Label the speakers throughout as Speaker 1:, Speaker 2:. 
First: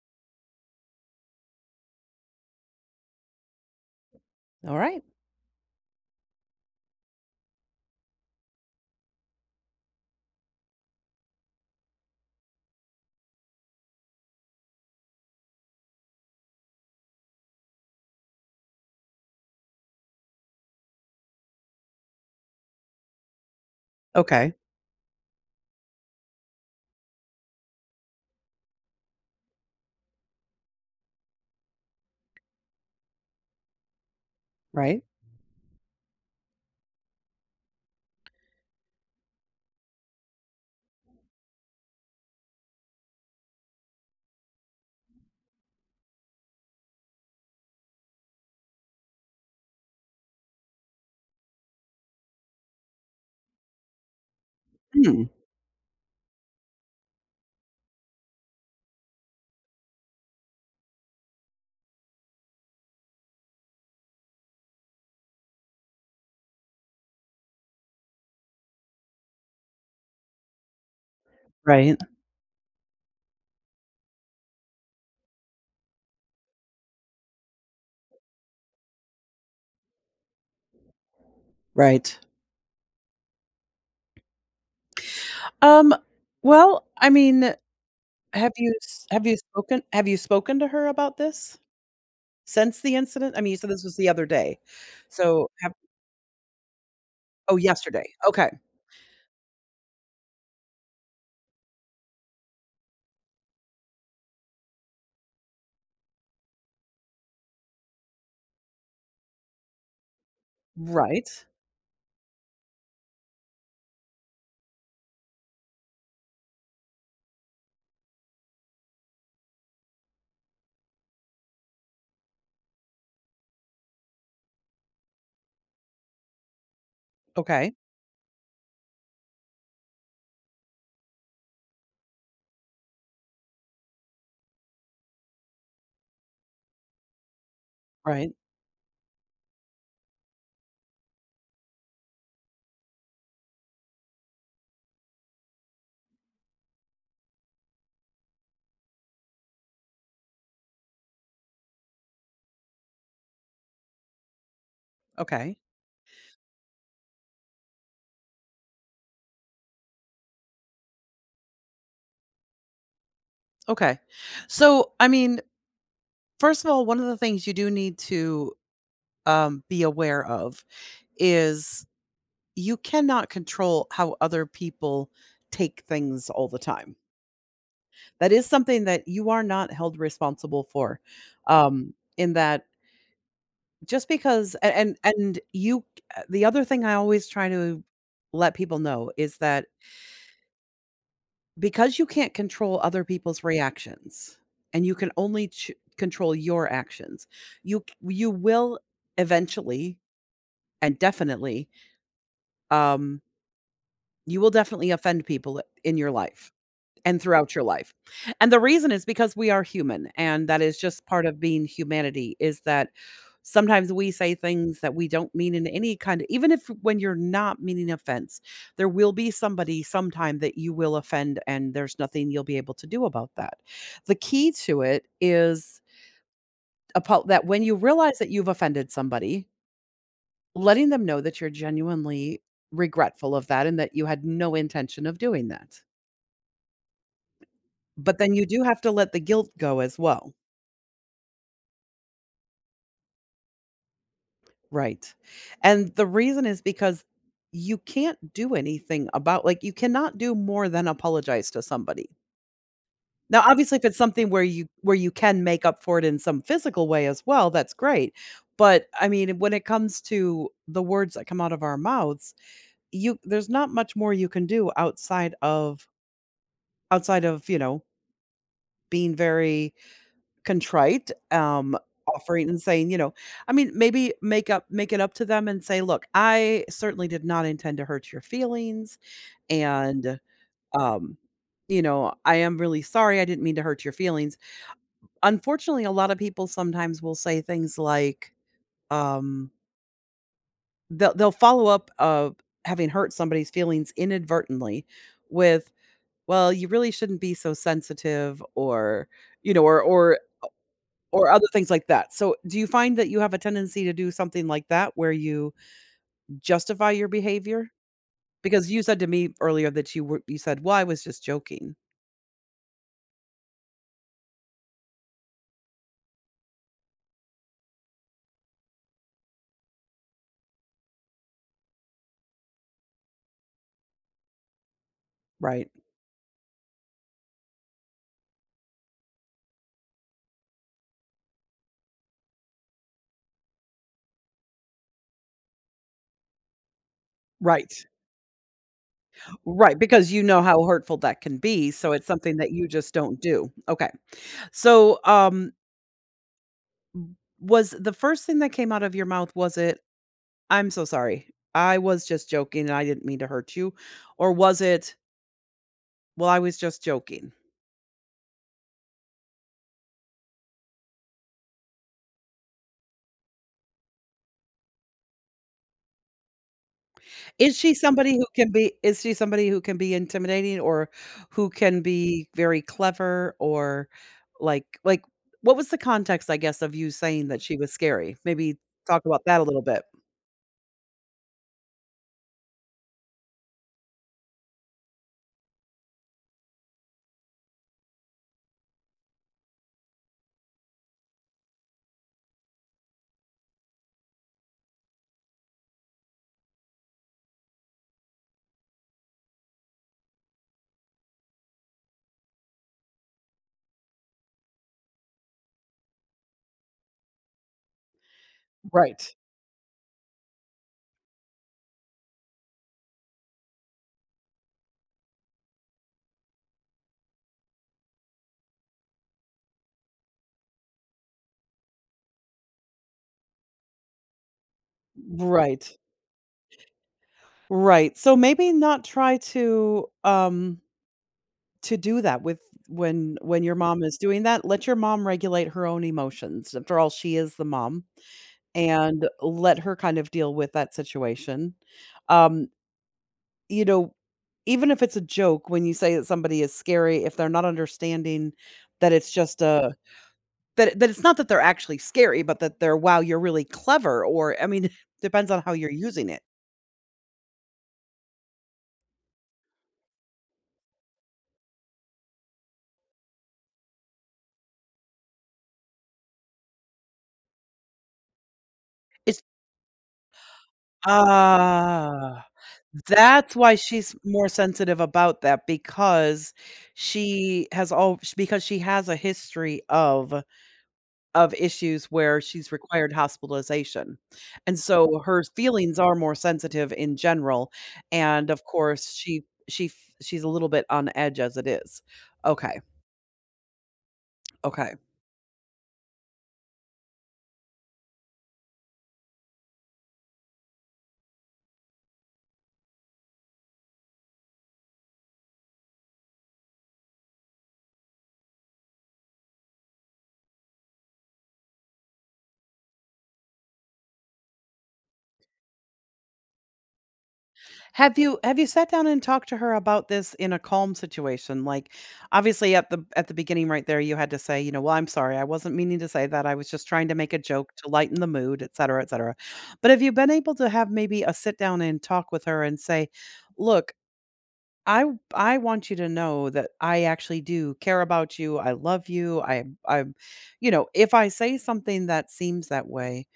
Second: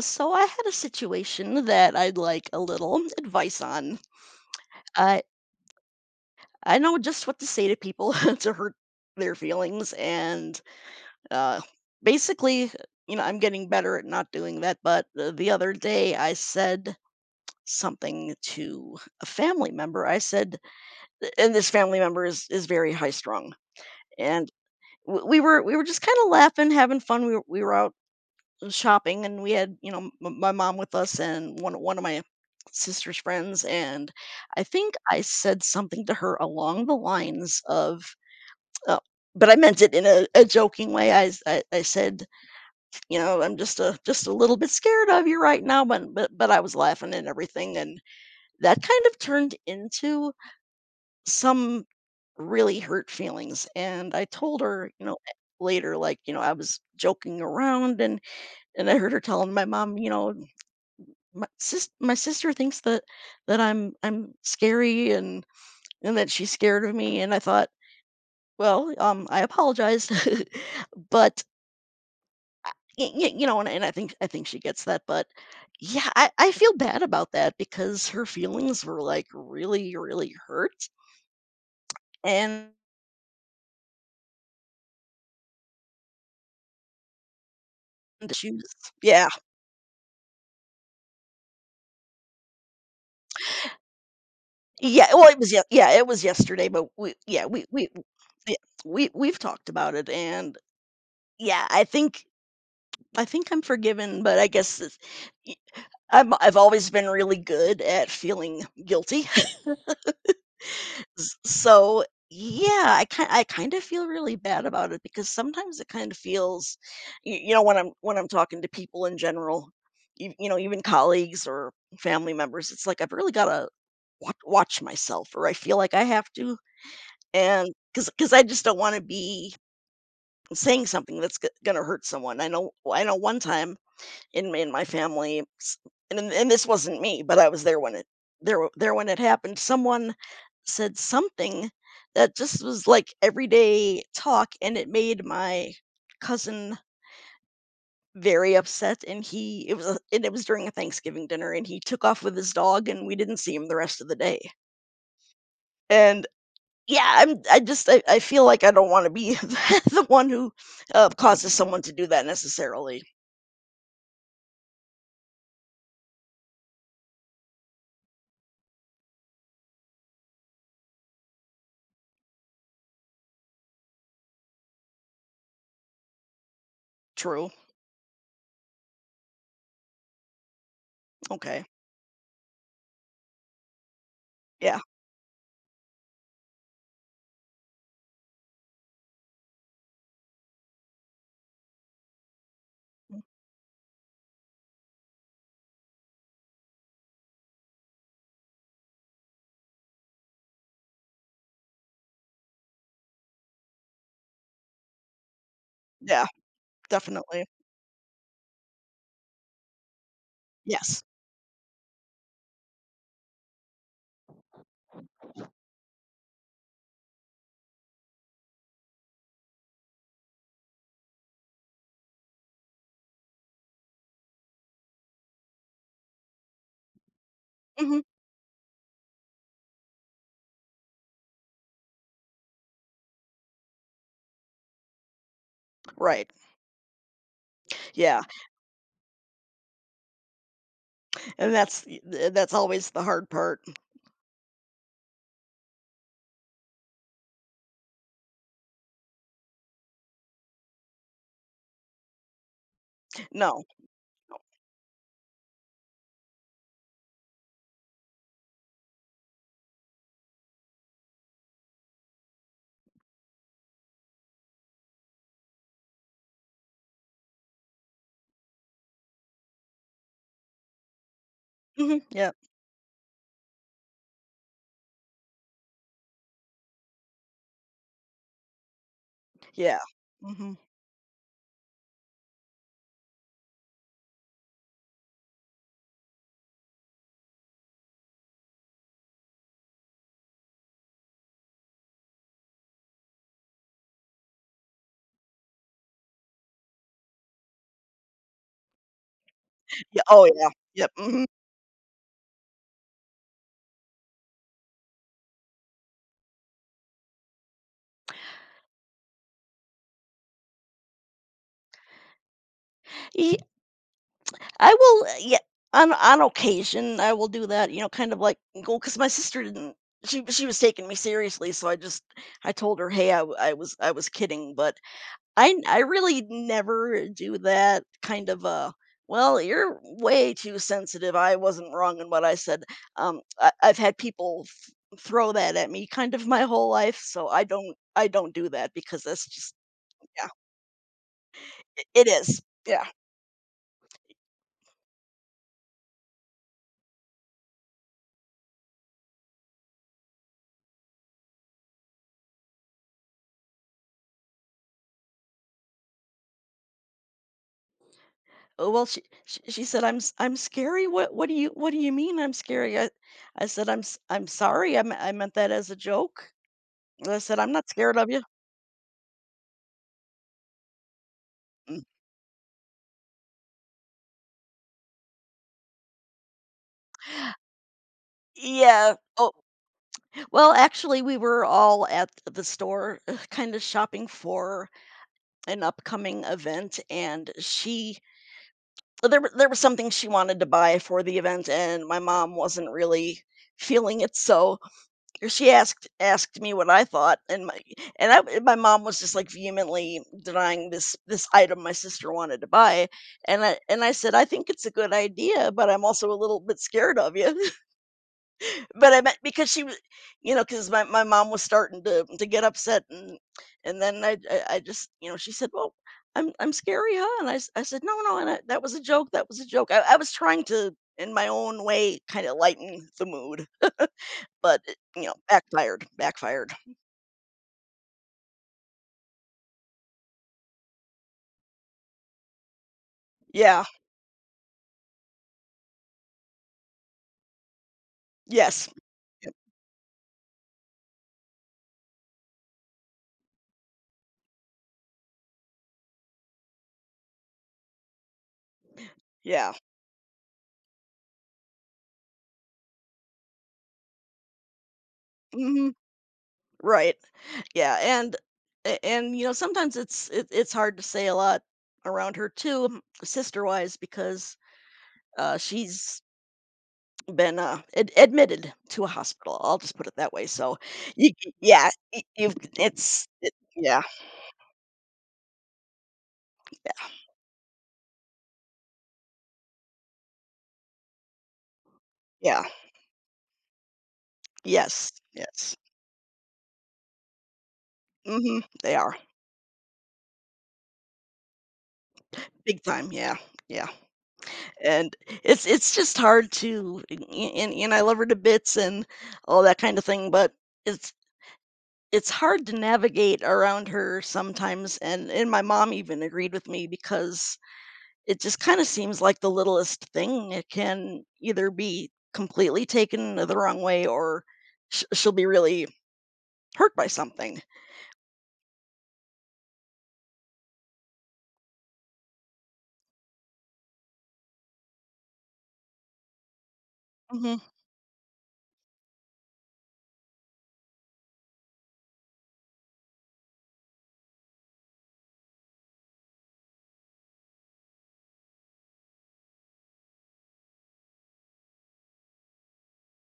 Speaker 1: So I had a situation that I'd like a little advice on.
Speaker 2: Alright.
Speaker 1: I I know just what to say to people to hurt their feelings, and uh, basically, I'm getting better at not doing that. But the other day, I said something to a family member. I said, and this family member is very high strung, and
Speaker 2: Okay.
Speaker 1: we were just kind of laughing, having fun. We were out shopping and we had my mom with us and one of my sister's friends, and I think
Speaker 2: Right.
Speaker 1: I said something to her along the lines of uh, but I meant it in a joking way. I said, I'm just a little bit scared of you right now, but I was laughing and everything, and that kind of turned into some really hurt feelings. And I told her,
Speaker 2: Hmm.
Speaker 1: later, like, I was joking around. And I heard her telling my mom, my sis my sister thinks that I'm scary and that she's scared of me. And I thought, well, I apologized. But
Speaker 2: Right.
Speaker 1: you know, and I think she gets that, but yeah, I feel bad about that because her feelings were like really really hurt
Speaker 2: Right.
Speaker 1: and
Speaker 2: Um, well, I mean,
Speaker 1: she was. Yeah.
Speaker 2: have you spoken to her about this since the incident? I mean, you said this was the other day.
Speaker 1: Yeah, well it
Speaker 2: So,
Speaker 1: was, yeah,
Speaker 2: have
Speaker 1: yeah, it was yesterday, but we, yeah,
Speaker 2: Oh,
Speaker 1: we
Speaker 2: yesterday. Okay.
Speaker 1: yeah, we've talked about it, and yeah, I think I'm forgiven, but I guess it's, I've always been really good at feeling guilty.
Speaker 2: Right.
Speaker 1: S So, yeah, I kind of feel really bad about it because sometimes it kind of feels, y you know, when I'm, when I'm talking to people in general, you know, even colleagues or family members, it's like I've really gotta wa watch watch myself, or I feel like I have to. And
Speaker 2: Okay.
Speaker 1: because, I just don't wanna be saying something that's go gonna hurt someone. I know one time in my family, s and this wasn't me, but I was there when it,
Speaker 2: Right.
Speaker 1: there when it happened. Someone said something that just was like everyday talk, and it made my cousin very upset, and he it was a, and it was during a Thanksgiving dinner, and he took off with his dog, and we didn't see him the rest of the day.
Speaker 2: Okay.
Speaker 1: And, yeah, I feel like I don't wanna be the one who, causes someone to do that necessarily.
Speaker 2: Okay. So, I mean, first of all, one of the things you do need to, be aware of is you cannot control how other people take things all the time.
Speaker 1: True.
Speaker 2: That is something that you are not held responsible for,
Speaker 1: Okay.
Speaker 2: in that just because a
Speaker 1: Yeah.
Speaker 2: and you the other thing I always try to let people know is that because you can't control other
Speaker 1: Mm.
Speaker 2: people's reactions, and you can only ch control your actions, you c you will eventually and definitely, um, you will definitely offend people in your
Speaker 1: Yeah,
Speaker 2: life and
Speaker 1: definitely.
Speaker 2: throughout your life. And the reason is because we are human, and that is
Speaker 1: Yes.
Speaker 2: just part of being humanity is that sometimes we say things that we don't mean in any kind of. Even if when you're not meaning offense, there will be somebody sometime that you will offend, and there's nothing you'll be able to do about that. The key to it is about that when you
Speaker 1: Mhm.
Speaker 2: realize that you've offended somebody, letting them know that you're genuinely regretful of that and that you had no intention of doing that.
Speaker 1: Right.
Speaker 2: But
Speaker 1: Yeah,
Speaker 2: then you do have to let the guilt go as well.
Speaker 1: and that's, th that's always the hard part.
Speaker 2: Right. And the reason is because you can't do anything about you cannot do more than apologize to somebody. Now,
Speaker 1: No.
Speaker 2: obviously, if it's something where you can make up for it in some physical way as well, that's great. But I mean, when it comes to the words that come out of our mouths, you there's not much more you can do outside of you know, being very contrite,
Speaker 1: Mhm. Yep.
Speaker 2: offering and saying, you know, I mean, maybe make it up to them and say, "Look, I certainly did not intend to hurt your feelings,
Speaker 1: Yeah.
Speaker 2: and,
Speaker 1: Mhm.
Speaker 2: um, you know, I am really sorry, I didn't mean to hurt your feelings." Unfortunately, a lot of people sometimes will say things like, um they'll follow up of having hurt somebody's feelings inadvertently with, "Well, you really shouldn't be so sensitive," or, you know,
Speaker 1: Yeah. Oh, yeah. Yep. Mhm.
Speaker 2: or other things like that. So, do you find that you have a tendency to do something like that where you justify your behavior? Because you said to me earlier that you said, "Well, I was just joking."
Speaker 1: Ye I will, yeah, on occasion, I will do that, you know, kind of like go, because my sister didn't, she was taking me seriously, so I just I told her, "Hey, I was kidding," but
Speaker 2: Right.
Speaker 1: I really never do that kind of a, "Well, you're way too sensitive. I wasn't wrong in what I said." I I've had people th throw that at me kind of my whole life, so
Speaker 2: Right.
Speaker 1: I don't do that because that's just,
Speaker 2: Right, because you
Speaker 1: yeah,
Speaker 2: know how hurtful that can be, so it's
Speaker 1: it
Speaker 2: something
Speaker 1: is,
Speaker 2: that you
Speaker 1: yeah.
Speaker 2: just don't do. Okay. So, was the first thing that came out of your mouth, was it, "I'm so sorry. I was just joking and I didn't mean to hurt you," or was it, "Well, I was just joking"?
Speaker 1: "Oh, well, she 'I'm s I'm scary. What do you, what do you mean I'm scary?' I said, 'I'm s I'm sorry. I meant that as a joke.' I said, 'I'm not scared of you.'"
Speaker 2: Is she somebody who can be intimidating or who can
Speaker 1: Mm.
Speaker 2: be very clever or like, what was the context, I guess, of you saying that she was scary? Maybe
Speaker 1: Yeah.
Speaker 2: talk about
Speaker 1: Oh,
Speaker 2: that a little bit.
Speaker 1: well, actually, we were all at the store kind of shopping for an upcoming event, and she, there was something she wanted to buy for the event, and my mom wasn't really feeling it, so she asked me what I thought. And my, and I, my mom was just like vehemently denying this item my sister wanted to buy, and I, said I think it's a good idea, but I'm also a little bit scared of you. But I
Speaker 2: Right.
Speaker 1: meant, because she was, you know, because my mom was starting to, get upset. And then I just, you know, she said, well, I'm scary, huh? And I said, no, no, and I, that was a joke. That was a joke. I was trying to, in my own way, kind of lighten the mood, but it, you know,
Speaker 2: Right.
Speaker 1: backfired, backfired.
Speaker 2: Right. So maybe not try to do that with when your
Speaker 1: Yeah.
Speaker 2: mom is doing that, let your mom regulate her own emotions. After all, she is the mom,
Speaker 1: Yes.
Speaker 2: and
Speaker 1: Yep.
Speaker 2: let her kind of deal with that situation. Um, you know, even if it's a joke, when you say that somebody is scary, if they're not understanding that it's just
Speaker 1: Yeah.
Speaker 2: a that that it's not that they're actually scary, but that they're, "Wow, you're really clever," or I mean, depends on how
Speaker 1: Hmm.
Speaker 2: you're using it.
Speaker 1: Right. Yeah. And and, you know, sometimes it, it's hard to say a lot around her too, sister wise, because she's been, ad admitted to a
Speaker 2: It's
Speaker 1: hospital, I'll just put it that way, so you yeah, y
Speaker 2: ah,
Speaker 1: you've, it's it,
Speaker 2: that's why
Speaker 1: yeah,
Speaker 2: she's more sensitive about that because she has a history of issues where
Speaker 1: yeah,
Speaker 2: she's required hospitalization, and
Speaker 1: yes,
Speaker 2: so her
Speaker 1: yes.
Speaker 2: feelings are more sensitive in general, and of
Speaker 1: Mhm, they
Speaker 2: course,
Speaker 1: are,
Speaker 2: she f she's a little bit on edge as it is. Okay,
Speaker 1: big time, yeah, yeah,
Speaker 2: okay.
Speaker 1: and it's just hard to, and I love her to bits and all that kind of thing, but it's it's hard to navigate around her sometimes, and my mom even agreed with me, because it just kinda seems like the littlest thing, it can either be completely taken the wrong way, or sh she'll be really hurt by something.
Speaker 2: Have you sat down and talked to her about this in a calm situation? Like, obviously, at the beginning right there, you had to say, you know, "Well, I'm sorry, I wasn't meaning to say that, I was just trying to make a
Speaker 1: Mhm.
Speaker 2: joke to lighten the mood," etcetera, etcetera. But have you been able to have maybe a sit down and talk with her and say, "Look, I I want you to know that I actually do care about you. I love you. I you know, if I say something that seems that way,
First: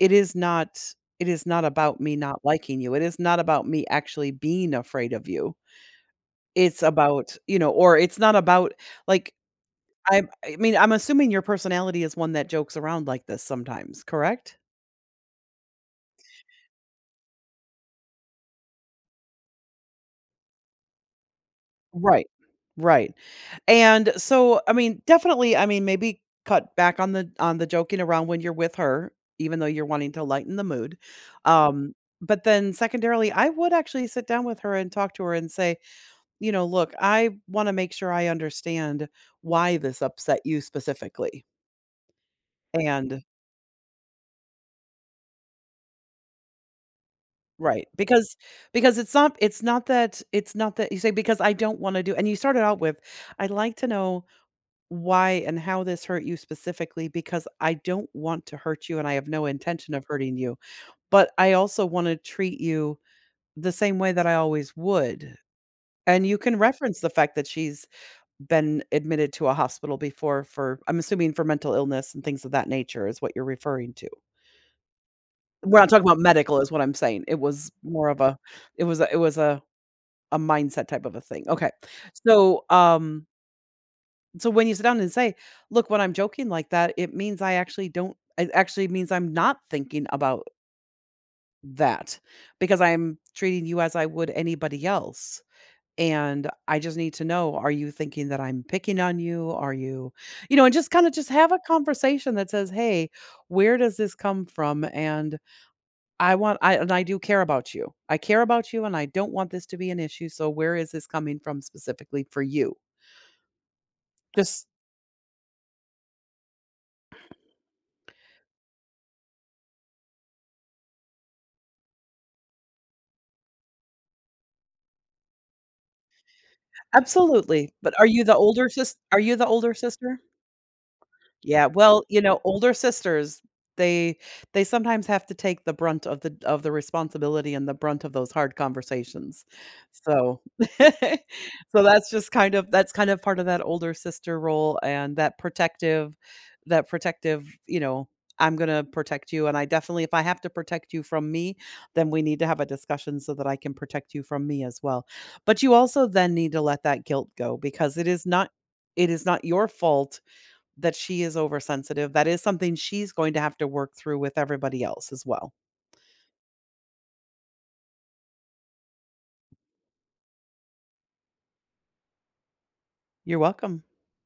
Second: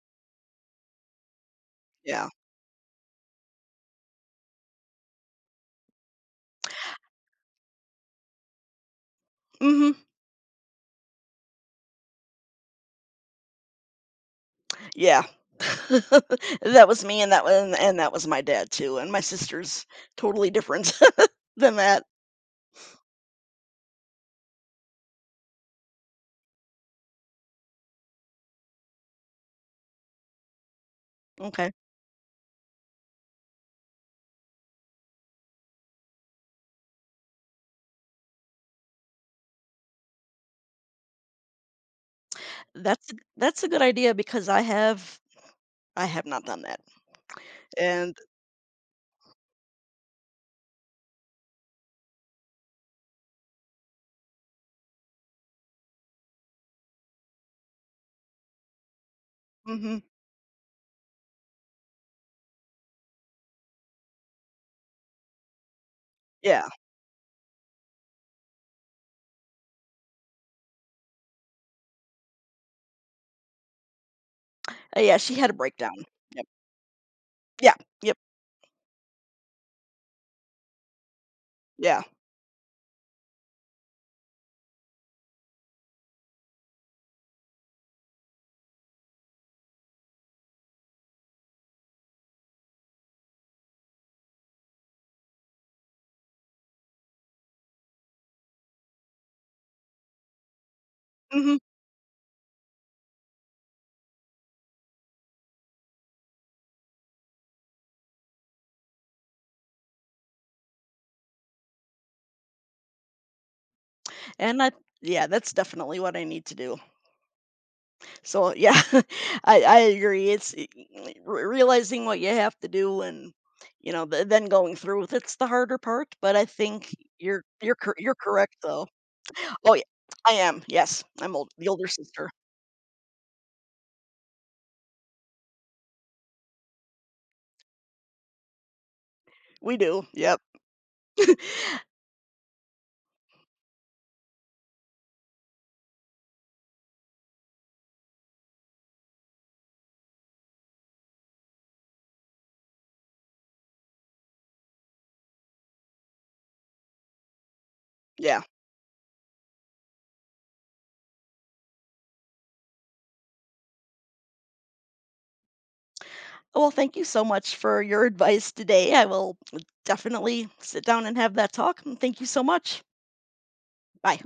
Speaker 2: it is not about me
Speaker 1: Yeah.
Speaker 2: not liking you. It is not about me actually being afraid of you. It's about, you know, or it's not about like
Speaker 1: Mhm.
Speaker 2: I mean, I'm assuming your personality is one that jokes around like this sometimes, correct?
Speaker 1: Yeah. That was me, and that was, my dad too, and my sister's totally different than that.
Speaker 2: Right. Right. And so, I mean, definitely, I mean, maybe cut back on the joking around when you're with her, even though you're wanting to lighten the mood.
Speaker 1: Okay.
Speaker 2: Um, but then secondarily, I would actually sit down with her and talk to her and say, you know, look, I want to make sure I understand why this upset you specifically.
Speaker 1: That's
Speaker 2: And
Speaker 1: that's a good idea because I have, not done that,
Speaker 2: right,
Speaker 1: and
Speaker 2: because it's not that you say because I don't want to do and you started out with I'd like to know why and how this hurt you specifically because I don't want to hurt you and I have no intention
Speaker 1: Mhm.
Speaker 2: of hurting you, but I also want to treat you the same way that I always would. And you can
Speaker 1: Yeah.
Speaker 2: reference the fact that she's been admitted to a hospital before for, I'm assuming, for mental illness and things of that nature is what you're referring to.
Speaker 1: Yeah, she had a
Speaker 2: We're not talking
Speaker 1: breakdown.
Speaker 2: about
Speaker 1: Yep.
Speaker 2: medical, is what I'm saying. It was
Speaker 1: Yeah.
Speaker 2: more
Speaker 1: Yep.
Speaker 2: of it was a mindset type of a thing. Okay.
Speaker 1: Yeah.
Speaker 2: So, so when you sit down and say, "Look, when I'm joking like that, it means I actually don't it actually means I'm not thinking about that because I'm treating you as I would anybody else. And I just need to know, are you thinking that I'm picking on you? Are you, you know, and just kind of just have
Speaker 1: Mhm.
Speaker 2: a conversation that says, "Hey, where does this come from?" And I do care about you. I care about you and I don't want this to be an issue. So where is this coming from specifically for you?
Speaker 1: And
Speaker 2: Just
Speaker 1: I, yeah, that's definitely what I need to do. So yeah, I agree. It's realizing what you have to do, and you know, then going through with it's the harder part. But I think you're
Speaker 2: absolutely,
Speaker 1: you're
Speaker 2: but
Speaker 1: you're correct though.
Speaker 2: are you the older
Speaker 1: Oh yeah,
Speaker 2: sister?
Speaker 1: I am. Yes, I'm old.
Speaker 2: Yeah,
Speaker 1: The older
Speaker 2: well, you
Speaker 1: sister.
Speaker 2: know, older sisters, they they sometimes have to take the brunt of the responsibility and the brunt of those hard conversations.
Speaker 1: We do.
Speaker 2: So
Speaker 1: Yep.
Speaker 2: so that's just kind of part of that older sister role and that protective you know, I'm going to protect you and I definitely if I have to protect you from me, then we need to have a discussion so that I can protect you from me as well. But you also then need to let that guilt go because it is
Speaker 1: Yeah.
Speaker 2: not your fault that she is oversensitive, that is something she's going to have to work through with everybody else as well.
Speaker 1: Well, thank you so much for your advice today. I will definitely sit down and have that talk. And thank you so much.
Speaker 2: You're welcome.
Speaker 1: Bye.